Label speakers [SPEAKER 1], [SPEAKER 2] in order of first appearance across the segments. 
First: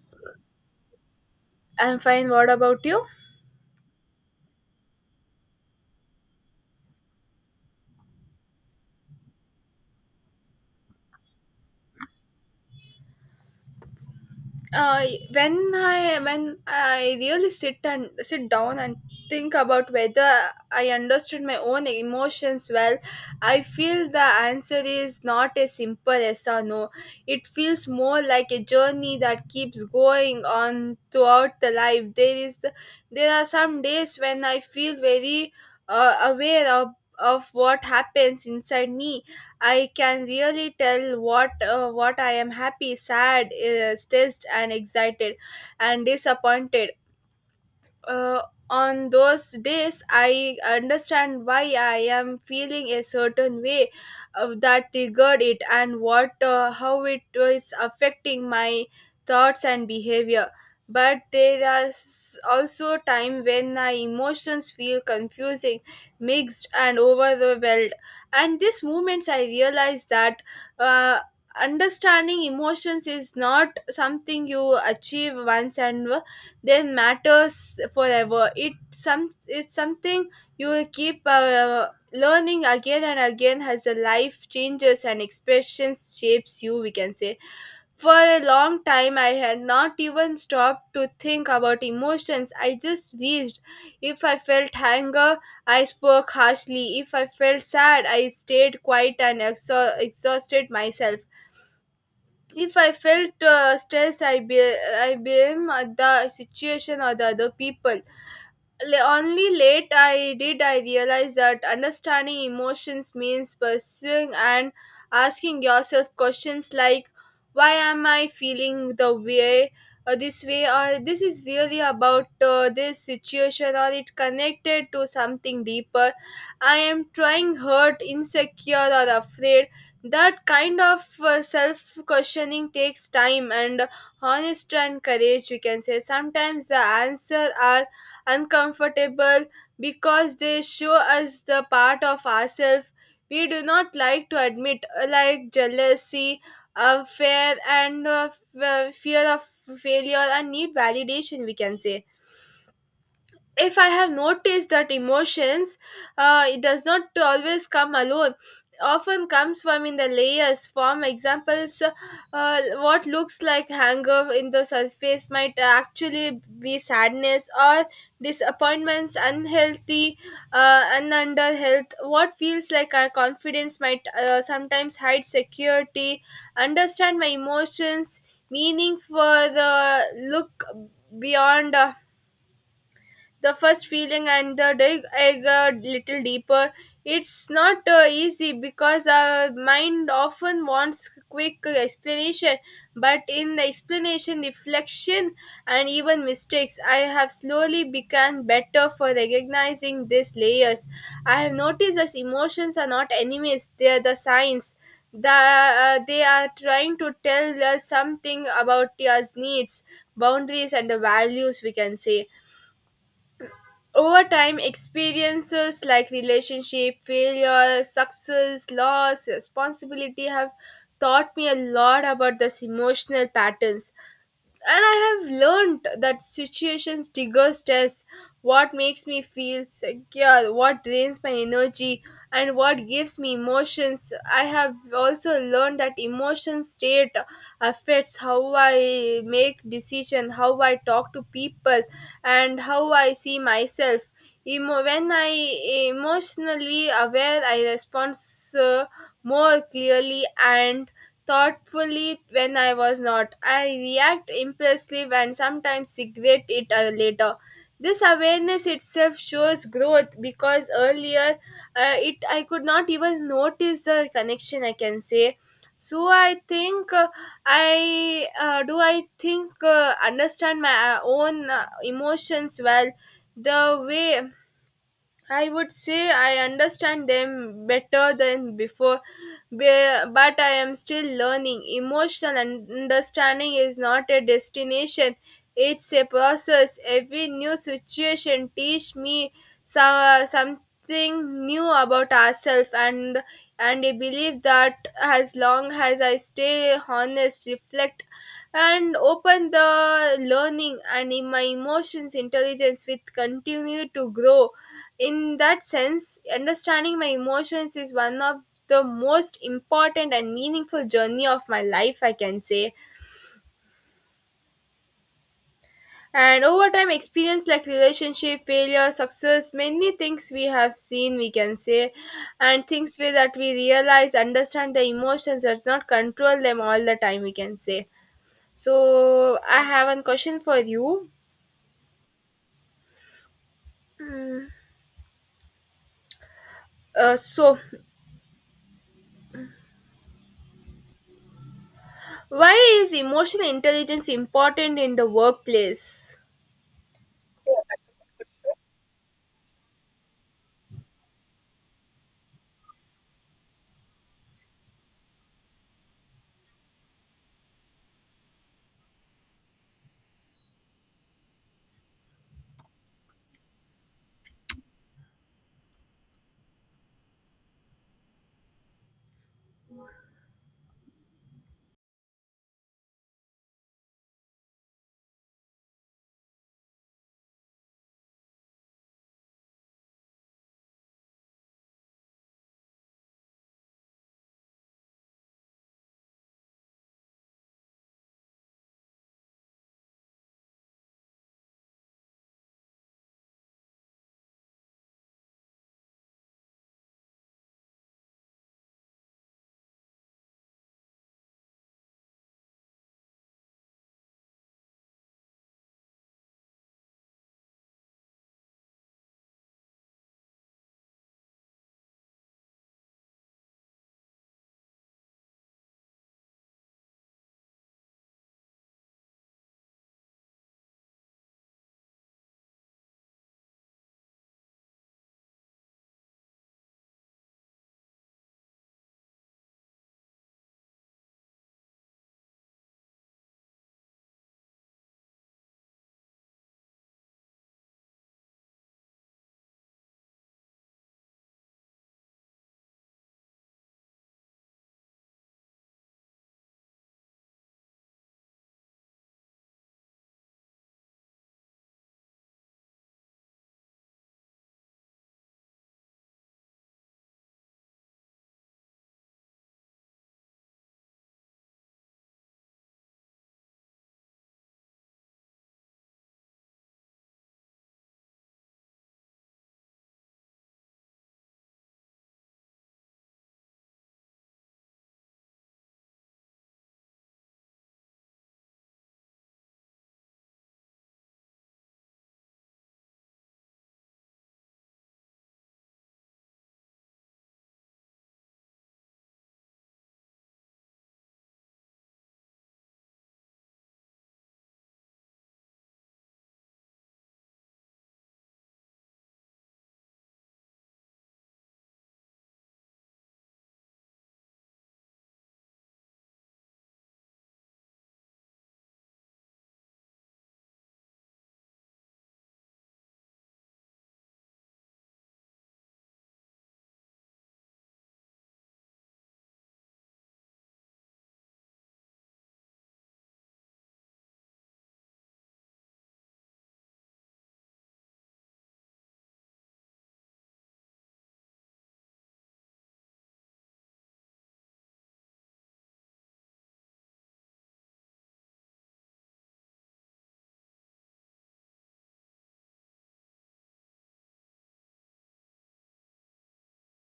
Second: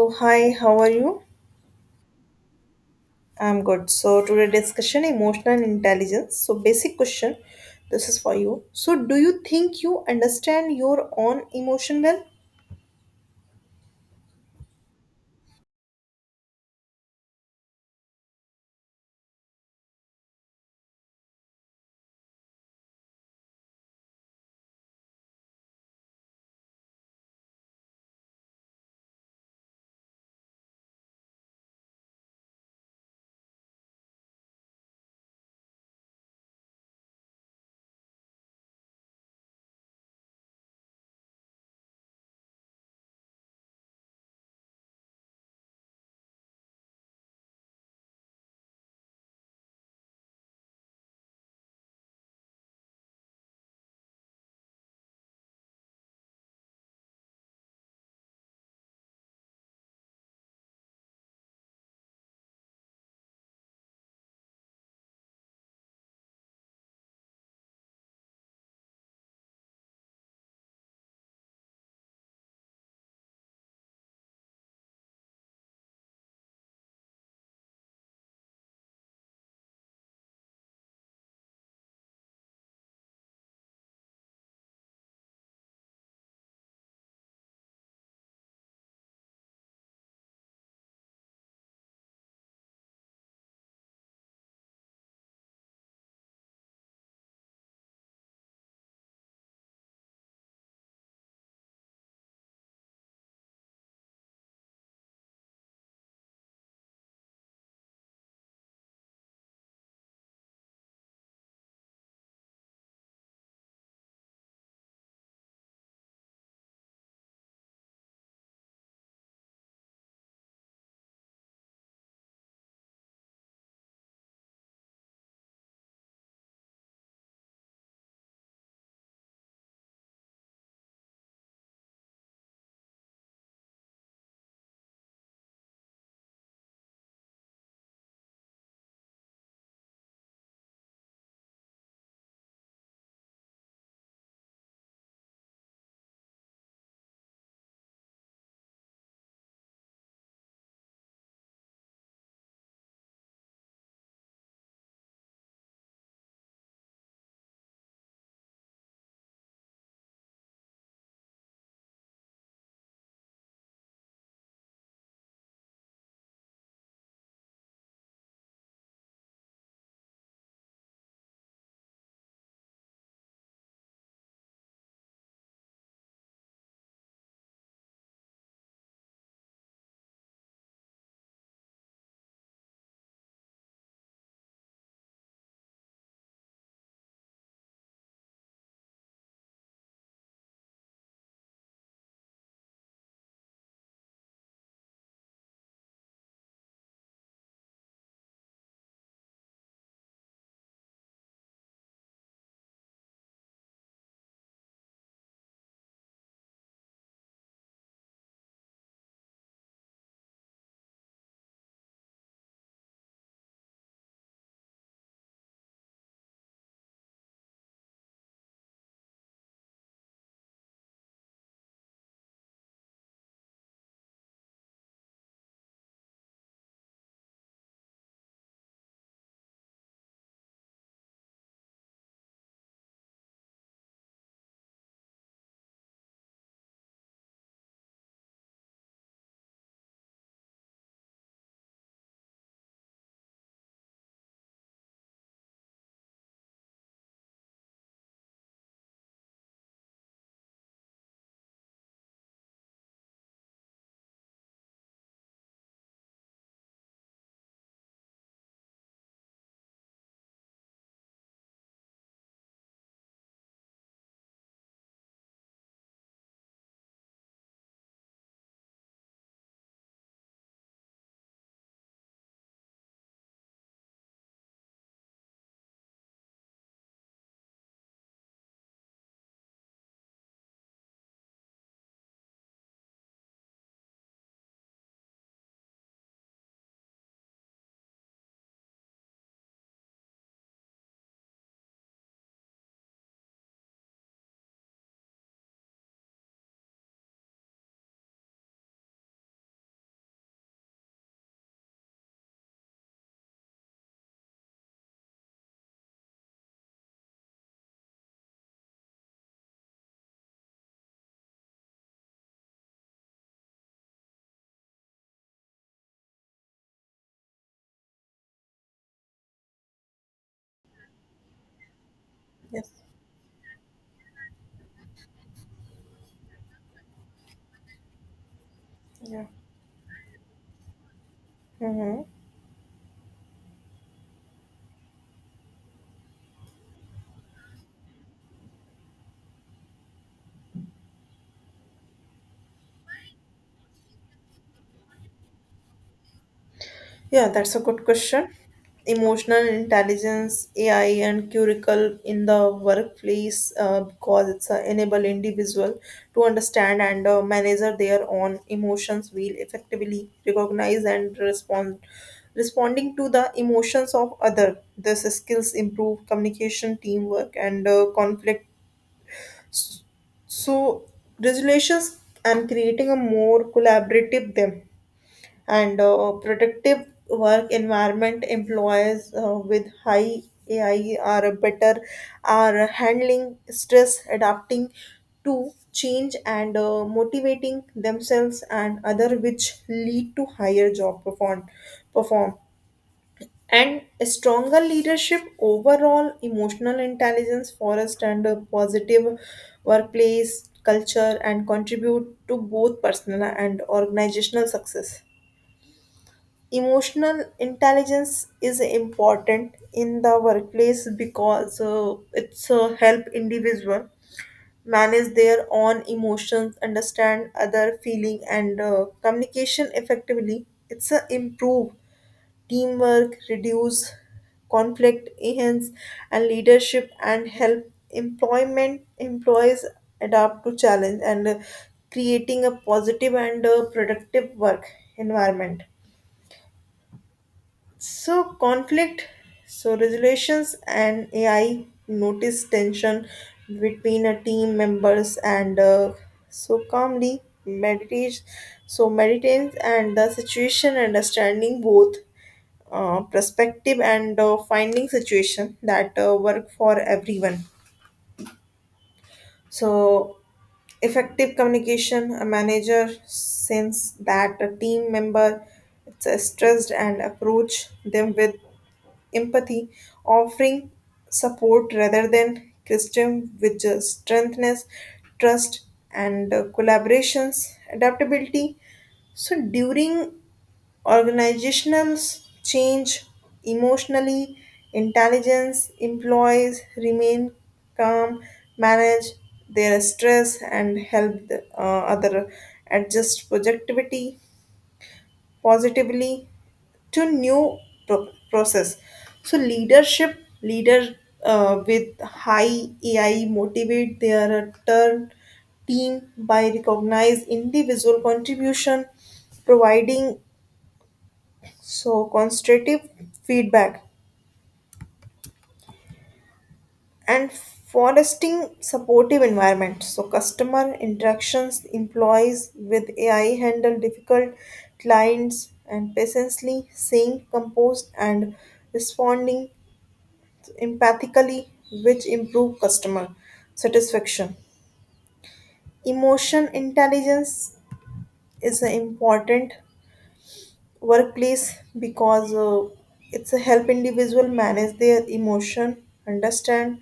[SPEAKER 1] So hi, how are you?
[SPEAKER 2] I'm fine. What about you?
[SPEAKER 1] I'm good. So today discussion emotional intelligence. So basic question, this is for you. So do you think you understand your own emotion well?
[SPEAKER 2] Uh, when I really sit down and think about whether I understood my own emotions well, I feel the answer is not a simple yes or no. It feels more like a journey that keeps going on throughout the life. There are some days when I feel very aware of what happens inside me. I can really tell what I am happy, sad, stressed, and excited, and disappointed. Uh, on those days I understand why I am feeling a certain way, that triggered it and what how it is affecting my thoughts and behavior. But there is also time when my emotions feel confusing, mixed and overwhelmed, and these moments I realize that uh, understanding emotions is not something you achieve once and that matters forever. It some it's something you will keep learning again and again as the life changes and expressions shapes you, we can say. For a long time I had not even stopped to think about emotions. I just reached. If I felt anger, I spoke harshly. If I felt sad, I stayed quiet and exhausted myself. If I felt stress, I blame the situation or the other people. Only late I realize that understanding emotions means pursuing and asking yourself questions like, why am I feeling the way, this way, or this is really about this situation, or it connected to something deeper. I am trying hurt, insecure or afraid. That kind of self questioning takes time and honest and courage, we can say. Sometimes the answer are uncomfortable because they show us the part of ourselves we do not like to admit, like jealousy, fear, and fear of failure and need validation, we can say. If I have noticed that emotions, it does not always come alone. Often comes from in the layers. Form examples, what looks like anger in the surface might actually be sadness or disappointments, unhealthy, and under health. What feels like our confidence might sometimes hide security. Understand my emotions, meaning for the look beyond. The first feeling and the dig egg a little deeper. It's not easy because our mind often wants quick explanation, but in the explanation, reflection, and even mistakes, I have slowly become better for recognizing these layers. I have noticed that emotions are not enemies; they are the signs. They are trying to tell us something about us needs, boundaries, and the values, we can say. Over time, experiences like relationship, failure, success, loss, responsibility have taught me a lot about this emotional patterns, and I have learned that situations trigger stress, what makes me feel secure, what drains my energy, and what gives me emotions. I have also learned that emotion state affects how I make decisions, how I talk to people, and how I see myself. When I emotionally aware, I respond uh, more clearly and thoughtfully. When I was not, I react impulsive and sometimes regret it later. This awareness itself shows growth because earlier it I could not even notice the connection, I can say. So I think understand my own emotions well the way, I would say I understand them better than before, but I am still learning. Emotional understanding is not a destination, it's a process. Every new situation teach me something new about ourselves, and I believe that as long as I stay honest, reflect and open the learning, and in my emotions intelligence will continue to grow. In that sense, understanding my emotions is one of the most important and meaningful journey of my life, I can say. And over time, experience like relationship, failure, success, many things we have seen, we can say, and
[SPEAKER 1] Yes.
[SPEAKER 2] things where that we realize, understand the emotions, does not control them all the time, we can say.
[SPEAKER 1] Yeah.
[SPEAKER 2] So, I have one question for you.
[SPEAKER 1] Mm-hmm.
[SPEAKER 2] Uh, so, why is emotional intelligence important in the workplace?
[SPEAKER 1] Yeah, that's a good question. Emotional intelligence, AI, and curricle in the workplace because it's enable individual to understand and manage their own emotions will effectively recognize and responding to the emotions of other. These skills improve communication, teamwork, and conflict so resolutions and creating a more collaborative them and productive work environment employers with high AI are better are handling stress, adapting to change and motivating themselves and other, which lead to higher job perform and a stronger leadership, overall emotional intelligence, forest and a positive workplace culture, and contribute to both personal and organizational success. Emotional intelligence is important in the workplace because it's help individual manage their own emotions, understand other feeling, and communication effectively. It's a improve teamwork, reduce conflict, enhance and leadership, and help employment employees adapt to challenge and creating a positive and productive work environment. So conflict, so resolutions and AI notice tension between a team members and so calmly meditate so meditates and the situation understanding both perspective and finding situation that work for everyone. So effective communication, a manager sense that a team member it's stressed and approach them with empathy, offering support rather than criticism, which strengthens trust and collaborations, adaptability. So during organizational change, emotionally intelligence, employees remain calm, manage their stress, and help the other adjust productivity positively to new process. So leadership, leader with high AI motivate their turn team by recognize individual contribution, providing so constructive feedback and fostering supportive environment. So, customer interactions, employees with AI handle difficult clients and patiently, staying composed and responding empathically, which improve customer satisfaction. Emotion intelligence is important workplace because it's a help individual manage their emotion, understand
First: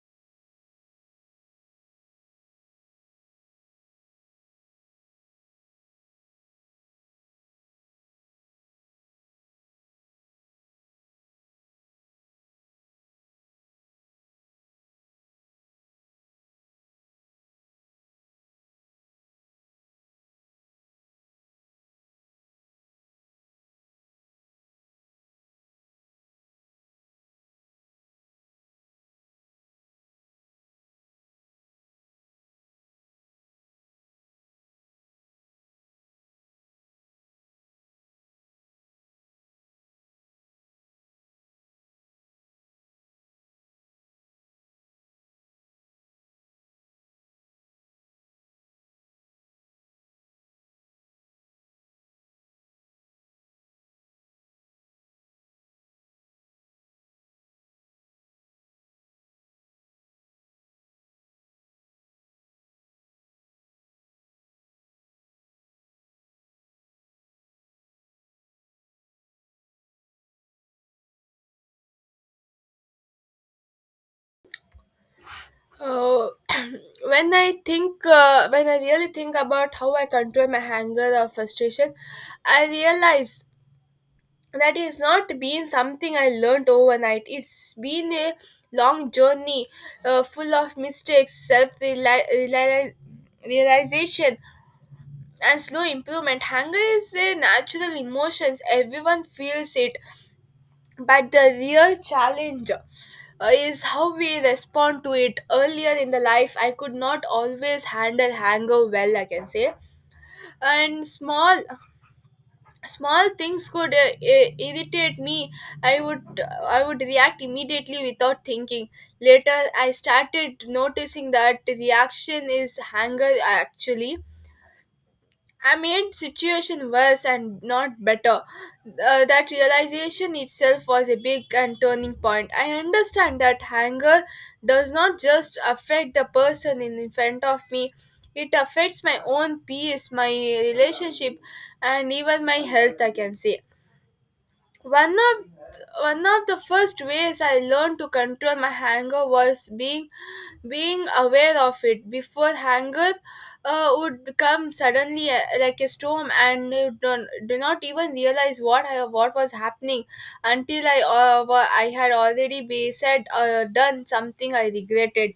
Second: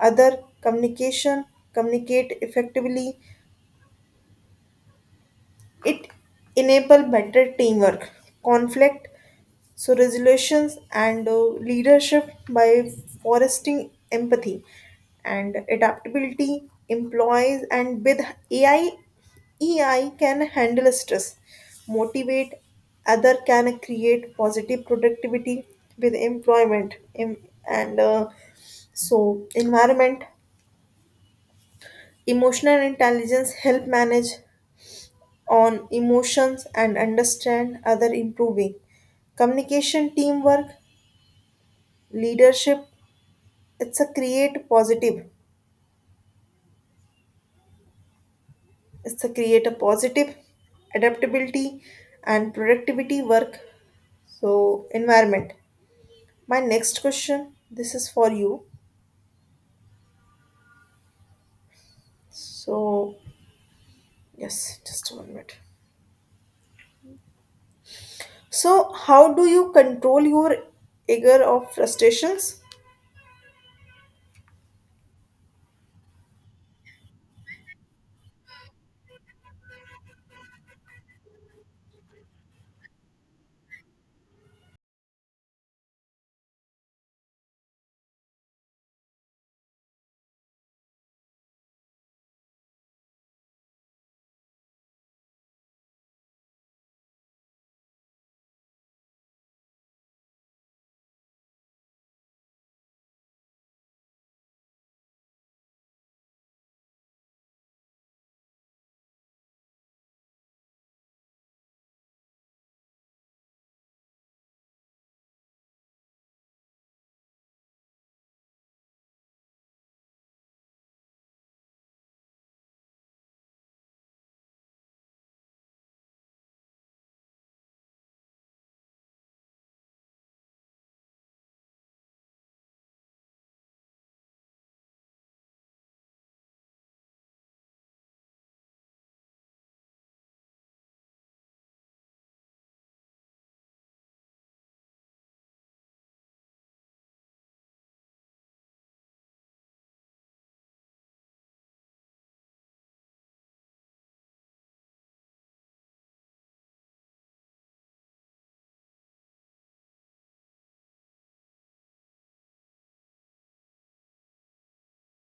[SPEAKER 1] other communication, communicate effectively. It enable better teamwork, conflict so resolutions and leadership by fostering empathy and adaptability, employees and with AI EI can handle stress, motivate other, can create positive productivity with and so environment. Emotional intelligence help manage on emotions and understand other, improving communication, teamwork, leadership. It's a create positive it's a create a positive adaptability and productivity work so environment. My next question, this is for you. So, yes, just 1 minute. So how do you control your anger of frustrations?
[SPEAKER 2] Uh, when I think, when I really think about how I control my anger or frustration, I realize that it's not been something I learned overnight. It's been a long journey, full of mistakes, self realization, and slow improvement. Anger is a natural emotion; everyone feels it, but the real challenge is how we respond to it. Earlier in the life, I could not always handle anger well, I can say, and small things could irritate me. I would I would react immediately without thinking. Later, I started noticing that reaction is anger. Actually, I made situation worse and not better. That realization itself was a big and turning point. I understand that anger does not just affect the person in front of me. It affects my own peace, my relationship, and even my health, I can say. One of one of the first ways I learned to control my anger was being aware of it before anger would come suddenly like a storm, and you don't, do not even realize what what was happening until I I had already be said or done something I regretted.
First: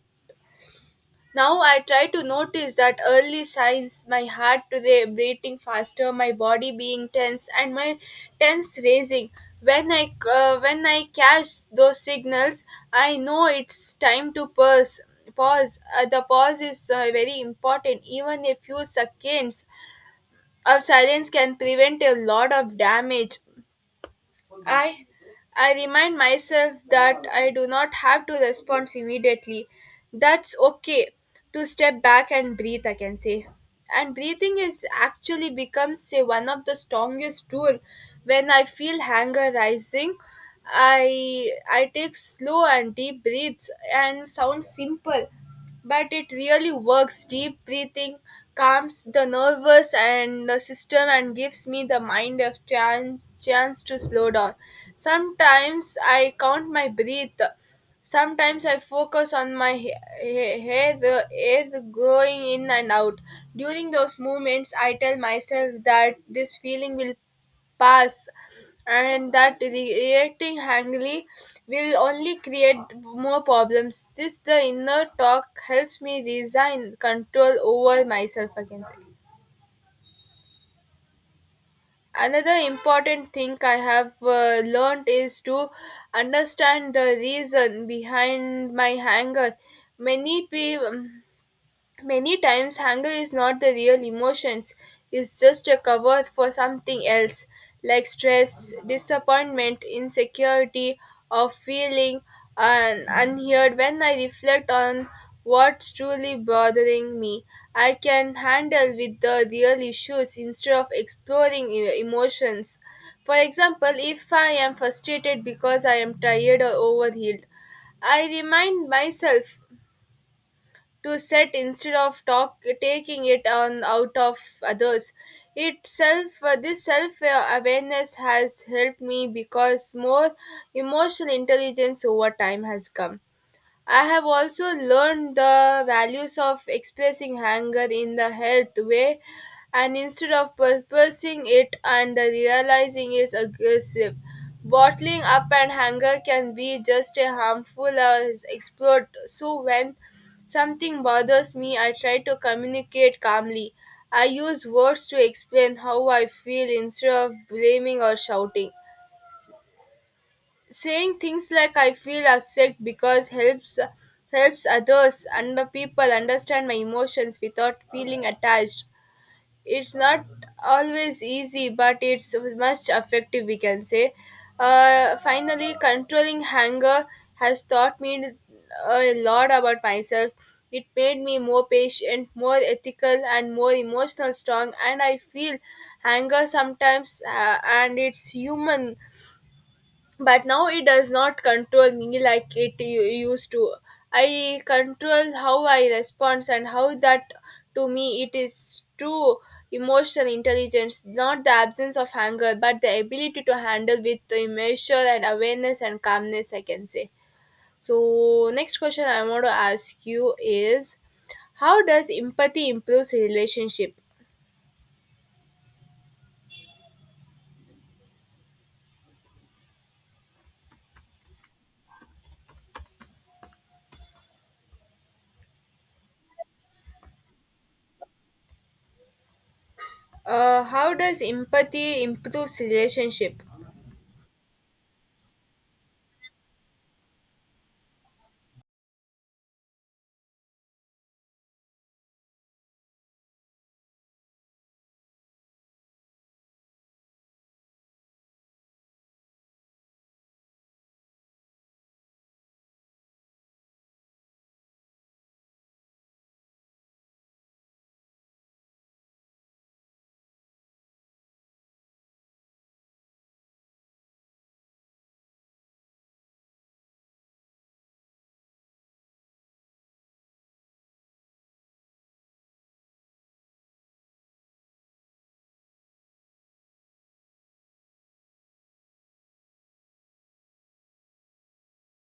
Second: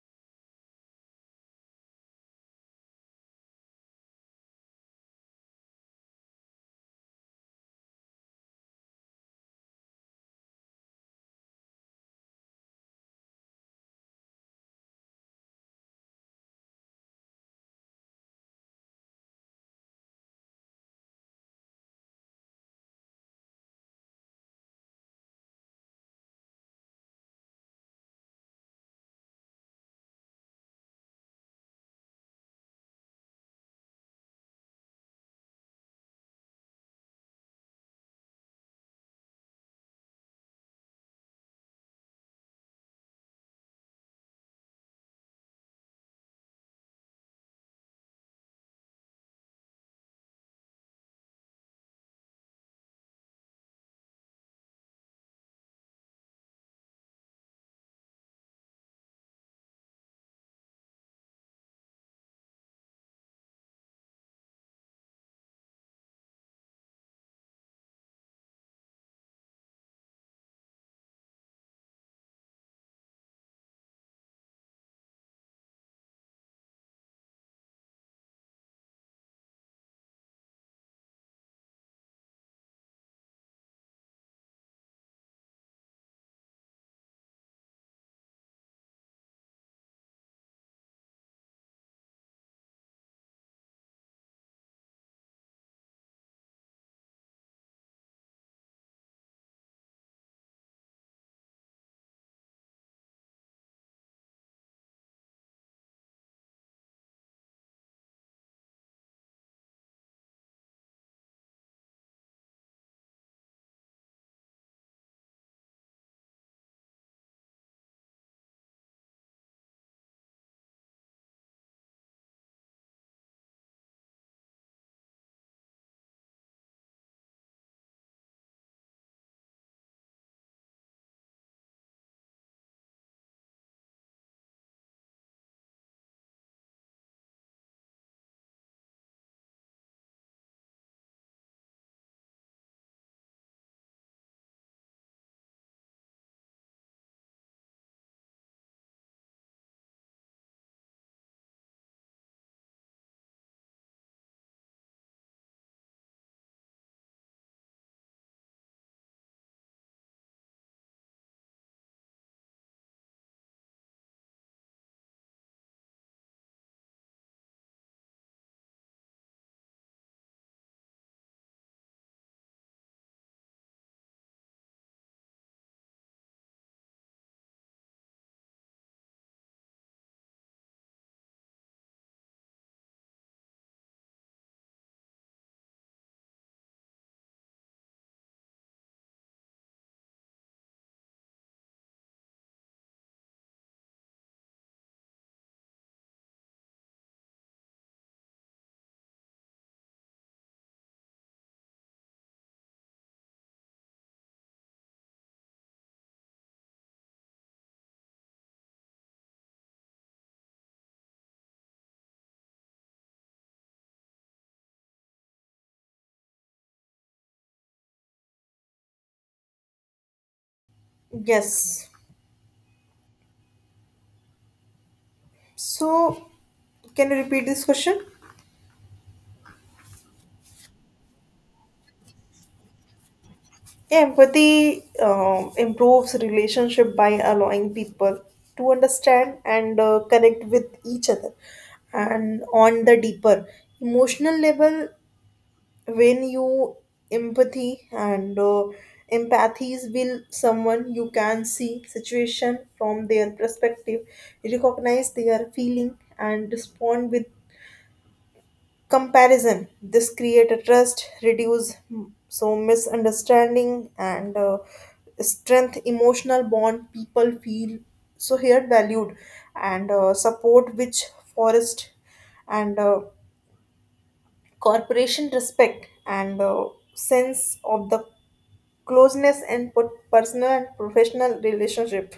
[SPEAKER 2] Now I try to notice that early signs, my heart today beating faster, my body being tense, and my tense raising. When I catch those signals, I know it's time to pause. Pause. The pause is very important. Even a few seconds of silence can prevent a lot of damage. I I remind myself that I do not have to respond immediately. That's okay to step back and breathe, I can say. And breathing is actually becomes say one of the strongest tool. When I feel anger rising, I take slow and deep breaths, and sounds simple but it really works. Deep breathing calms the nervous and the system and gives me the mind a chance to slow down. Sometimes I count my breath. Sometimes I focus on my head, the air going in and out. During those moments, I tell myself that this feeling will pass and that reacting angry will only create more problems. This, the inner talk, helps me resign control over myself again. Another important thing I have learned is to understand the reason behind my anger. many people Many times, anger is not the real emotions, it's just a cover for something else, like stress, disappointment, insecurity, or feeling unheard. When I reflect on what's truly bothering me, I can handle with the real issues instead of exploring emotions. For example, if I am frustrated because I am tired or overhealed, I remind myself to set instead of talk taking it on out of others itself. This self awareness has helped me, because more emotional intelligence over time has come. I have also learned the values of expressing anger in the health way, and instead of purposing it and realizing is aggressive. Bottling up and anger can be just as harmful as explode. So when something bothers me, I try to communicate calmly. I use words to explain how I feel instead of blaming or shouting. Saying things like I feel upset because helps others and the people understand my emotions without feeling attached. It's not always easy, but it's much effective, we can say. Finally controlling anger has taught me a lot about myself. It made me more patient, more ethical, and more emotional strong, and I feel anger sometimes, and it's human. But now it does not control me like it used to. I control how I respond and how that. To me it is true, emotional intelligence not the absence of anger but the ability to handle with the measure and awareness and calmness, I can say. So next question I want to ask you is, how does empathy improves relationship?
[SPEAKER 1] Yes. So can you repeat this question?
[SPEAKER 2] How does empathy improves relationship?
[SPEAKER 1] Empathy improves relationship by allowing people to understand and connect with each other, and on the deeper emotional level, when you empathy and empathies will someone, you can see situation from their perspective, recognize their feeling and respond with comparison. This create a trust, reduce so misunderstanding and strength emotional bond. People feel so here valued and support, which forest and corporation respect and sense of the closeness and personal and professional relationship.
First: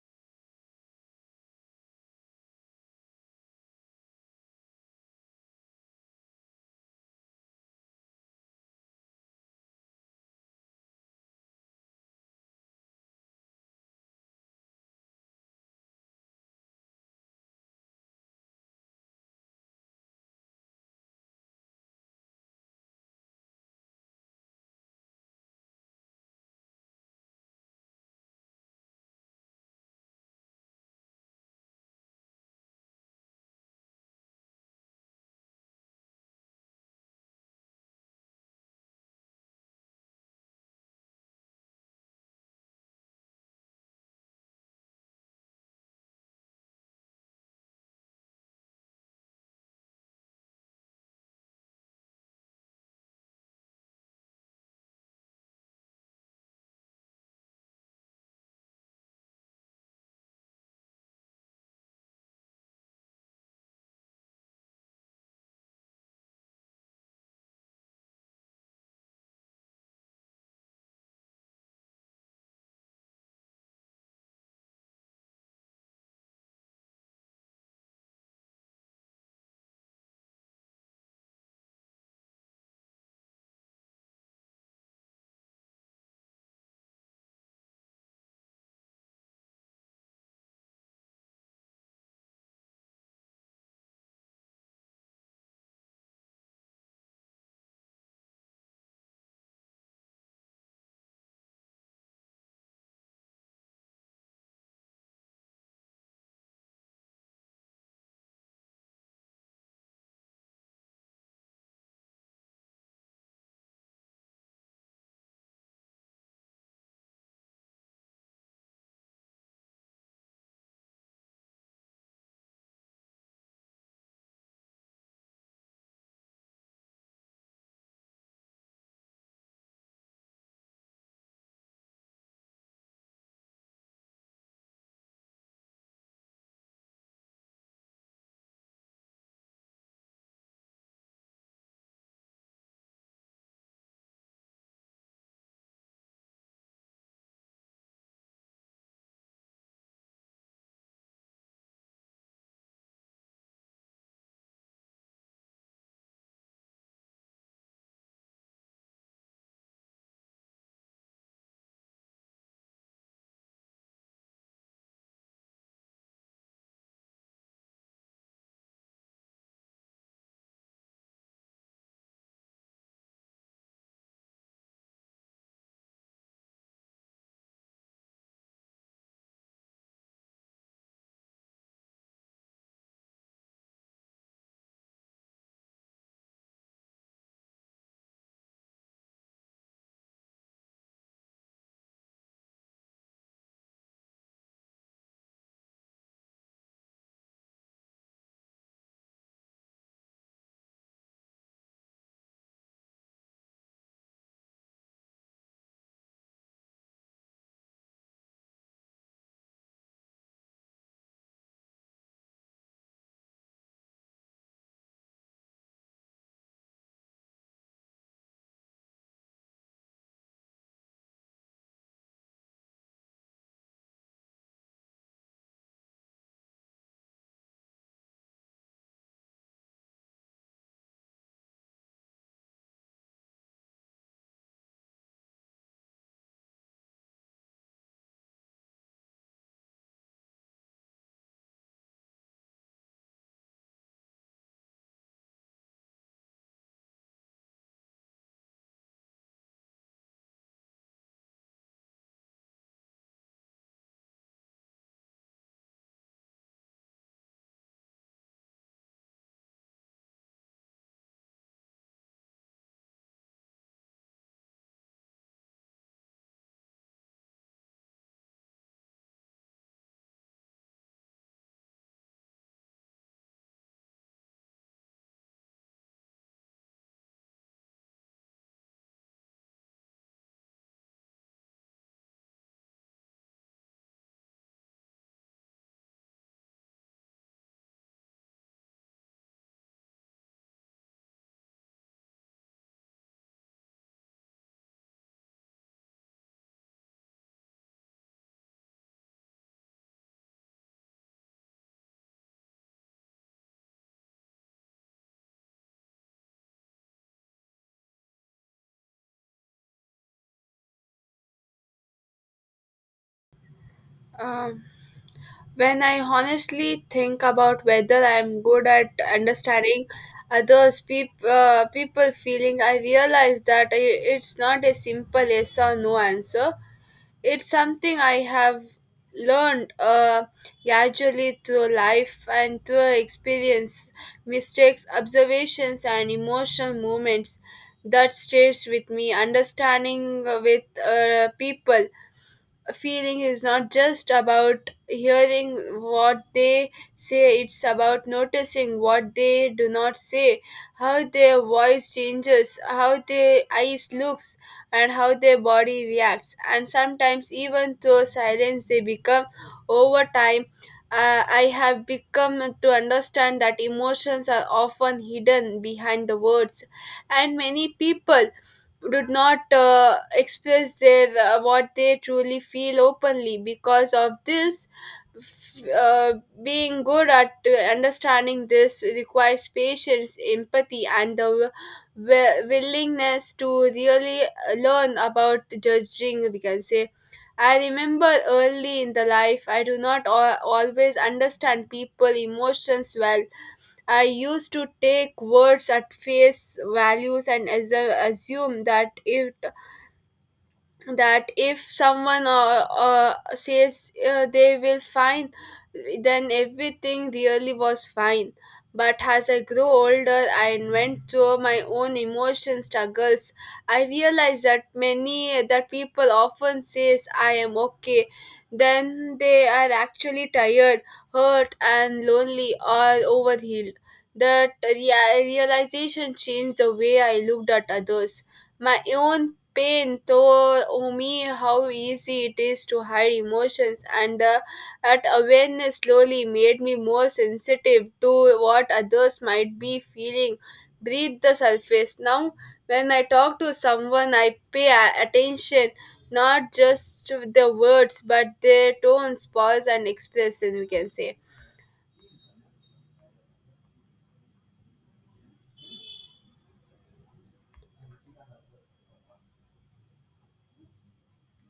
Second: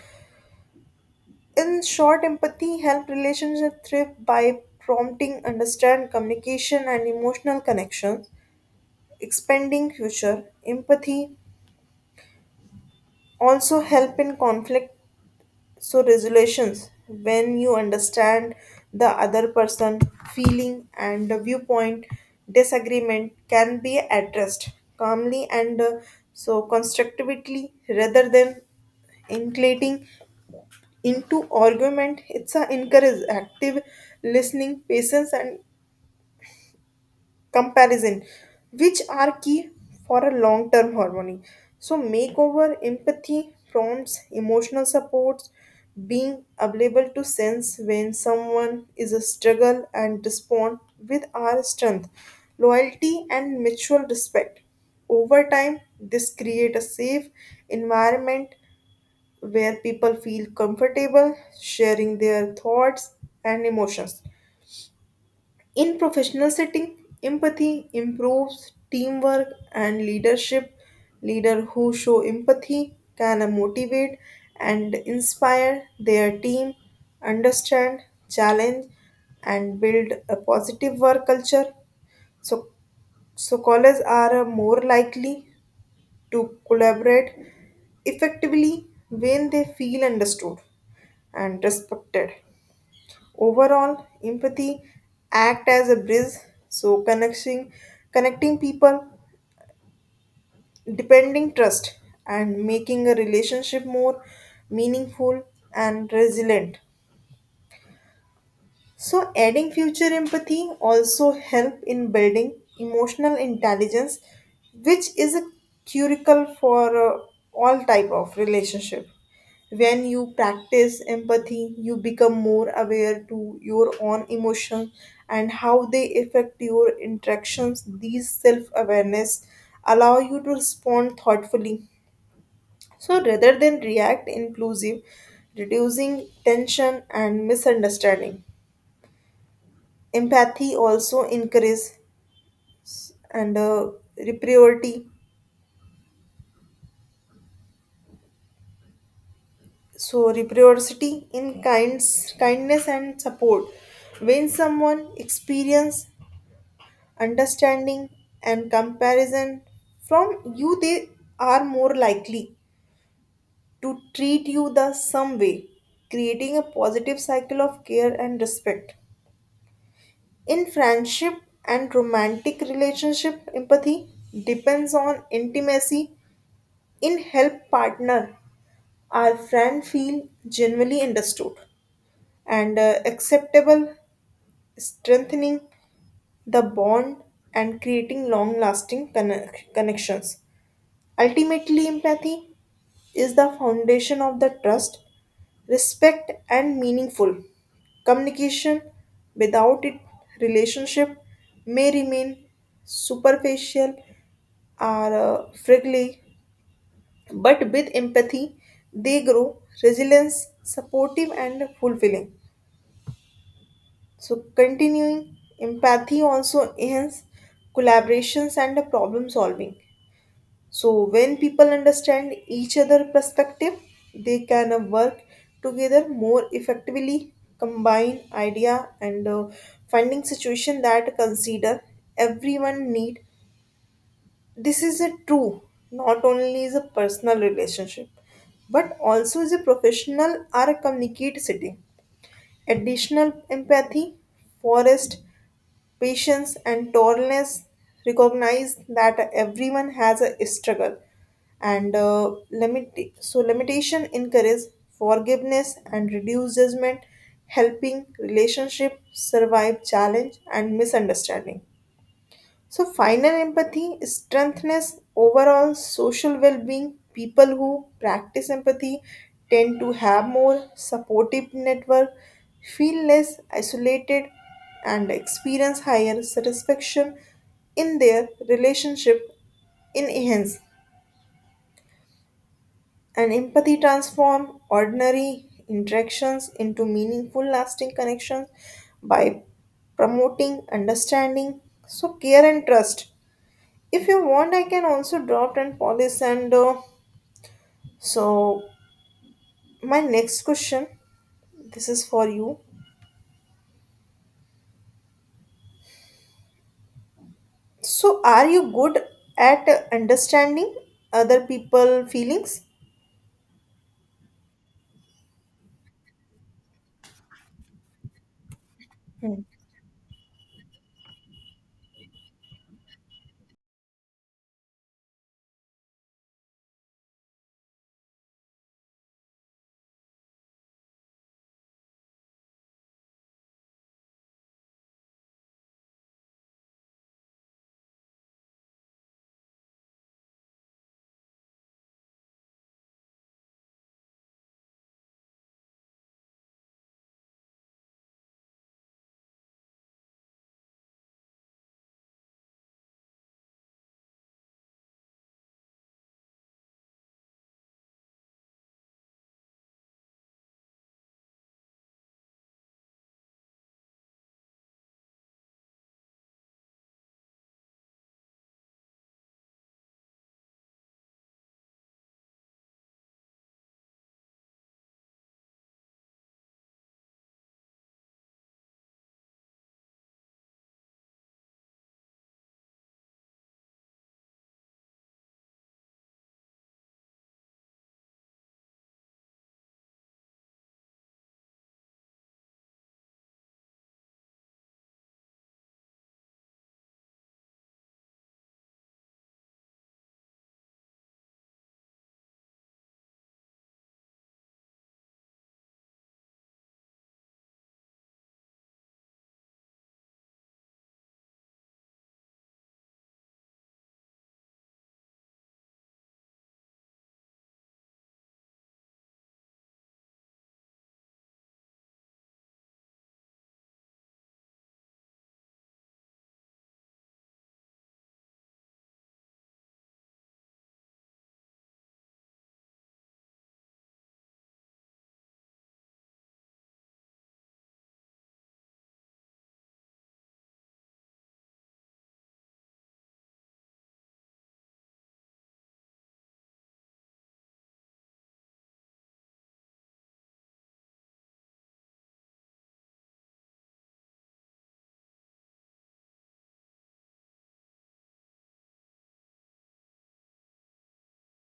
[SPEAKER 1] In short, empathy help relationship thrive by prompting understand, communication and emotional connection. Expanding future, empathy also help in conflict so resolutions. When you understand the other person feeling and the viewpoint, disagreement can be addressed calmly and so constructively rather than including into argument. It's a encourage active listening, patience and comparison, which are key for a long term harmony. So, makeover, empathy prompts emotional supports, being able to sense when someone is a struggle and respond with our strength, loyalty, and mutual respect. Over time, this create a safe environment where people feel comfortable sharing their thoughts and emotions. In professional setting, empathy improves teamwork and leadership. Leader who show empathy can motivate and inspire their team, understand, challenge, and build a positive work culture. So, so colleagues are more likely to collaborate effectively when they feel understood and respected. Overall, empathy act as a bridge, so connecting people, depending trust, and making a relationship more meaningful and resilient. So adding future, empathy also help in building emotional intelligence, which is a curricle for all type of relationship. When you practice empathy, you become more aware to your own emotions and how they affect your interactions. These self-awareness allow you to respond thoughtfully, so rather than react impulsive, reducing tension and misunderstanding. Empathy also increase and reciprocity, so reciprocity in kinds kindness and support. When someone experience understanding and comparison from you, they are more likely to treat you the same way, creating a positive cycle of care and respect. In friendship and romantic relationship, empathy depends on intimacy in help partner. Our friend feel genuinely understood and acceptable, strengthening the bond and creating long-lasting connections. Ultimately, empathy is the foundation of the trust, respect, and meaningful communication. Without it, relationship may remain superficial or fragile, but with empathy, they grow resilience, supportive, and fulfilling. So, continuing, empathy also enhances collaborations and problem solving. So, when people understand each other's perspective, they can work together more effectively, combine idea and finding situation that consider everyone need. This is a true not only is a personal relationship but also is a professional or a communicate setting. Additional empathy forest patience and tolerance, recognize that everyone has a struggle and limit so limitation, encourage forgiveness and reduce judgment, helping relationship survive challenge and misunderstanding. So, final, empathy strengthens overall social well being. People who practice empathy tend to have more supportive network, feel less isolated, and experience higher satisfaction in their relationship. In hence, and empathy transform ordinary interactions into meaningful lasting connections by promoting understanding, so care and trust. If you want, I can also drop and polish. And so, my next question, this is for you. So, are you good at understanding other people' feelings?
[SPEAKER 2] Um, When I honestly think about whether I'm good at understanding others, people feeling, I realize that it's not a simple yes or no answer. It's something I have learned gradually through life and through experience, mistakes, observations, and emotional moments that stays with me. Understanding with people feeling is not just about hearing what they say. It's about noticing what they do not say, how their voice changes, how their eyes looks, and how their body reacts, and sometimes even through silence they become. Over time I have become to understand that emotions are often hidden behind the words, and many people did not express their what they truly feel openly because of this. f- uh, Being good at understanding this requires patience, empathy and the willingness to really learn about judging, we can say. I remember early in the life I do not always understand people emotions well. I used to take words at face values and assume that it, that if someone says they will fine, then everything really was fine. But as I grew older and went through my own emotion struggles, I realized that many that people often says I am okay, then they are actually tired, hurt and lonely or overhealed. That realization changed the way I looked at others. My own pain taught me how easy it is to hide emotions, and that awareness slowly made me more sensitive to what others might be feeling. Breathe the surface. Now, when I talk to someone, I pay attention not just to the words but their tones, pause, and expression, we can say.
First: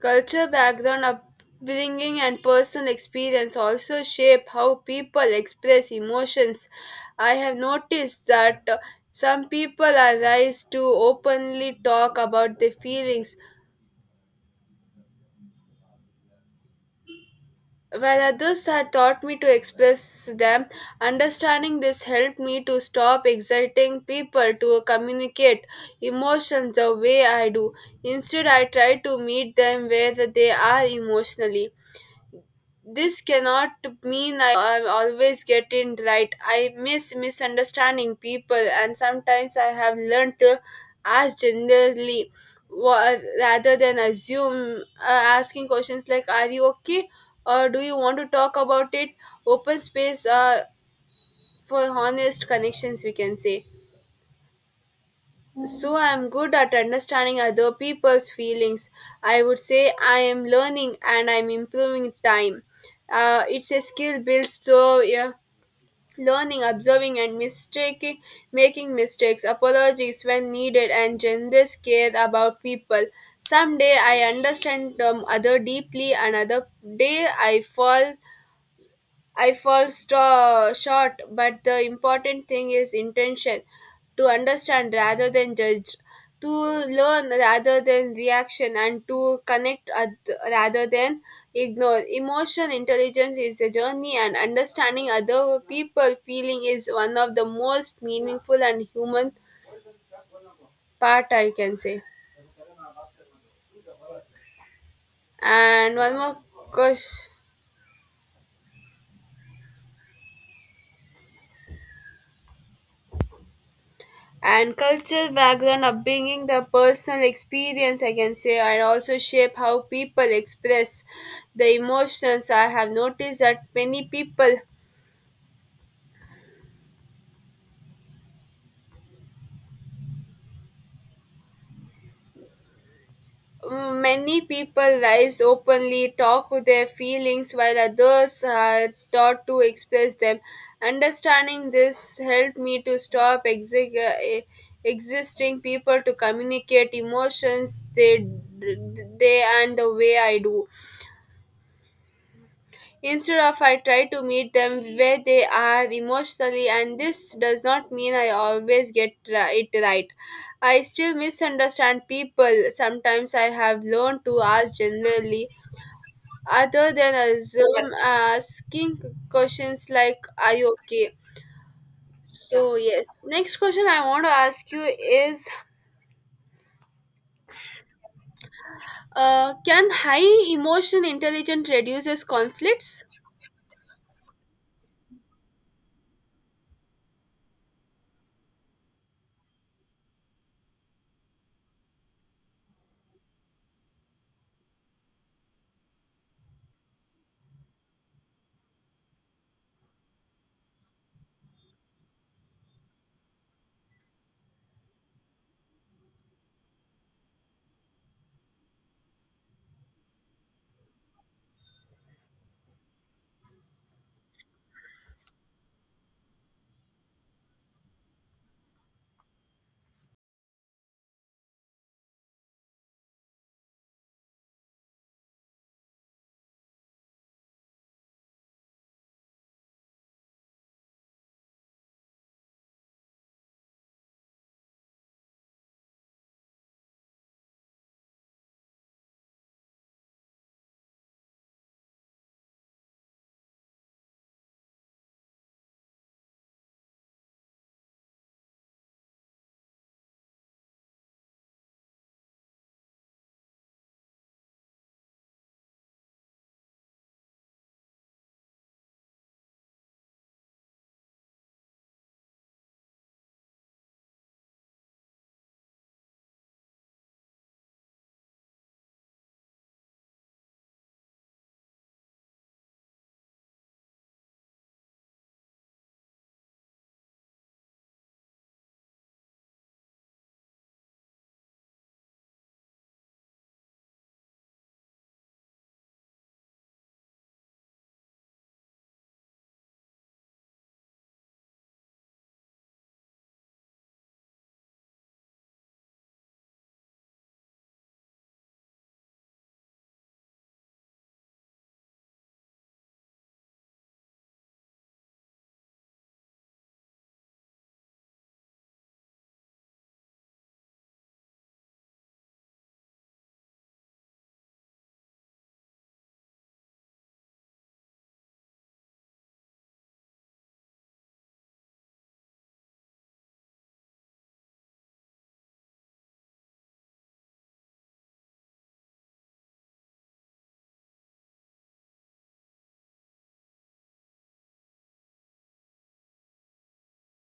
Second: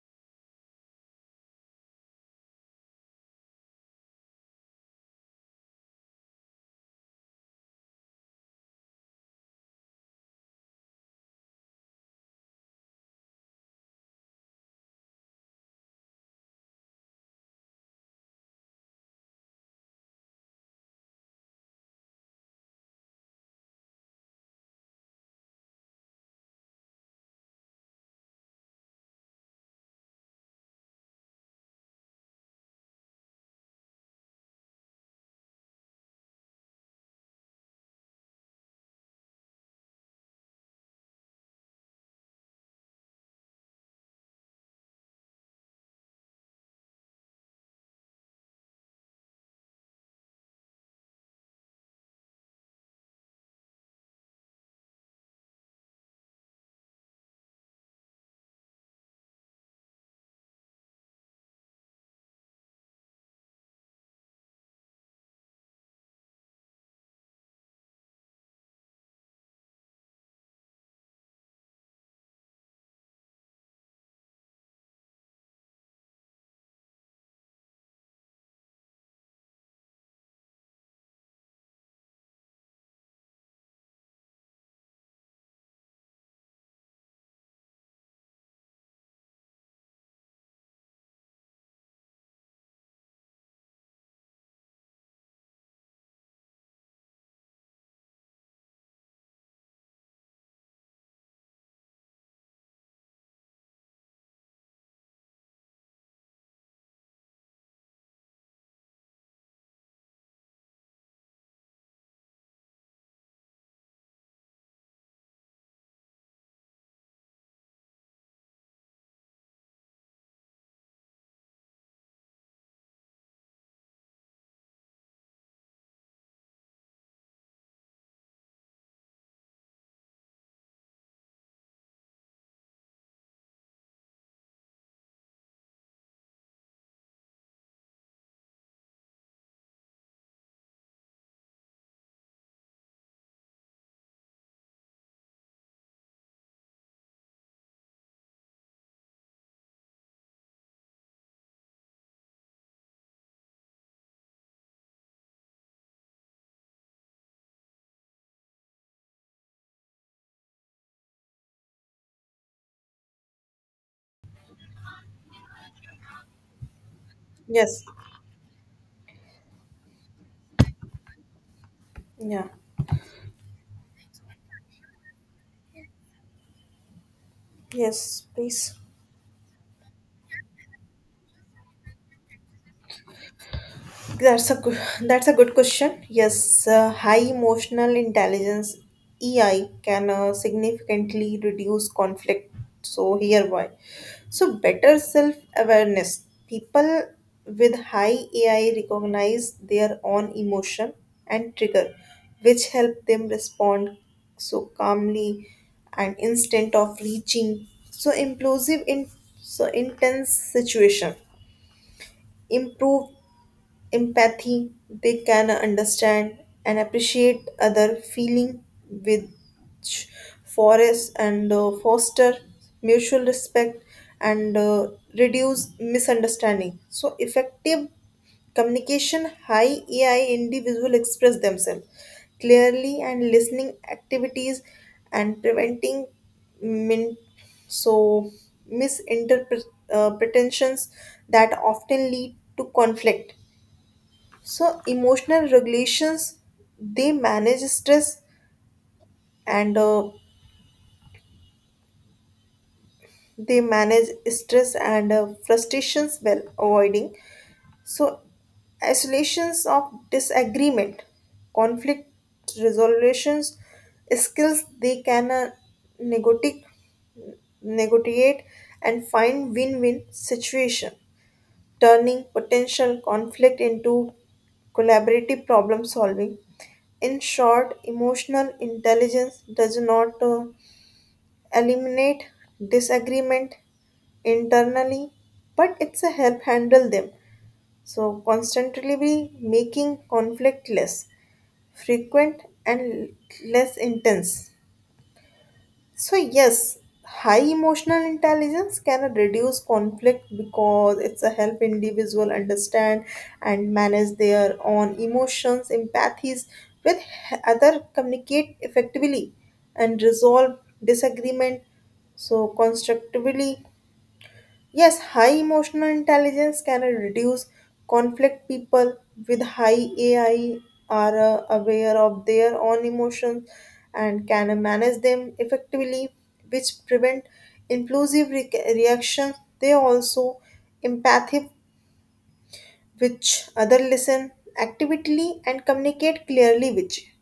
[SPEAKER 2] Culture, background, upbringing, and personal experience also shape how people express emotions. I have noticed that some people are raised to openly talk about their feelings, while others are taught me to express them. Understanding this helped me to stop exciting people to communicate emotions the way I do. Instead, I try to meet them where they are emotionally. This cannot mean I always get it right. I miss misunderstanding people, and sometimes I have learned to ask generally rather than assume. Asking questions like, are you okay? Or, do you want to talk about it? Open space for honest connections, we can say. So I'm good at understanding other people's feelings. I would say I am learning and I'm improving time. It's a skill built through yeah, learning, observing, and mistaking, making mistakes, apologies when needed, and generous care about people. Someday I understand other deeply, another day I fall short, but the important thing is intention to understand rather than judge, to learn rather than reaction, and to connect rather than ignore. Emotional intelligence is a journey, and understanding other people feeling is one of the most meaningful and human part, I can say. And one more question. And cultural background, upbringing, the personal experience, I can say, and also shape how people express the emotions. I have noticed that many people rise openly talk with their feelings while others are taught to express them. Understanding this helped me to stop existing people to communicate emotions they and the way I do. Instead of I try to meet them where they are emotionally, and this does not mean I always get it right. I still misunderstand people. Sometimes I have learned to ask generally other than
[SPEAKER 1] Yes.
[SPEAKER 2] assume, asking questions like, are you okay?
[SPEAKER 1] Yeah.
[SPEAKER 2] So yes. Next question I want to ask you is,
[SPEAKER 1] Yes, please.
[SPEAKER 2] can high emotion intelligence reduces conflicts?
[SPEAKER 1] That's a good question. Yes, high emotional intelligence (EI) can significantly reduce conflict. So here why. So better self awareness. People with high AI recognize their own emotion and trigger, which help them respond so calmly and instant of reaching so implosive in so intense situation. Improve empathy, they can understand and appreciate other feeling, which forest and foster mutual respect and reduce misunderstanding. So effective communication, high AI individual express themselves clearly and listening activities and preventing min- so misinterpretations that often lead to conflict. So emotional regulations, they manage stress and uh, they manage stress and frustrations while avoiding so isolations of disagreement, conflict resolutions skills. They can negotiate negotiate and find win-win situation, turning potential conflict into collaborative problem solving. In short, emotional intelligence does not eliminate disagreement internally, but it's a help handle them. So constantly be making conflict less frequent and less intense. So, yes, high emotional intelligence can reduce conflict because it's a help individual understand and manage their own emotions, empathies with other, communicate effectively and resolve disagreement so constructively. Yes, high emotional intelligence can reduce conflict. People with high AI are aware of their own emotions and can manage them effectively, which prevent impulsive reactions. They also empathic, which other listen actively and communicate clearly, which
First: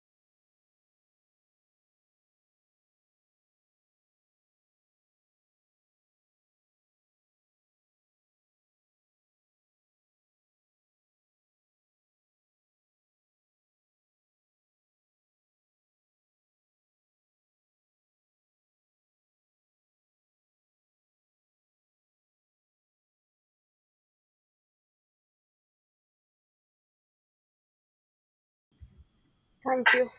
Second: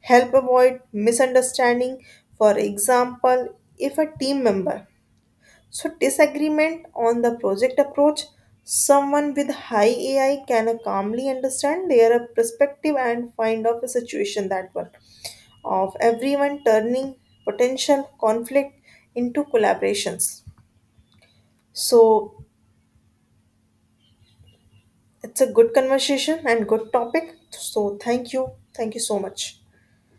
[SPEAKER 1] help avoid misunderstanding. For example, if a team member so, disagreement on the project approach, someone with high AI can calmly understand their perspective and find out a situation that one of everyone, turning potential conflict into collaborations. So, it's a good conversation and good topic. So, thank you. Thank you so much.
[SPEAKER 2] Thank you.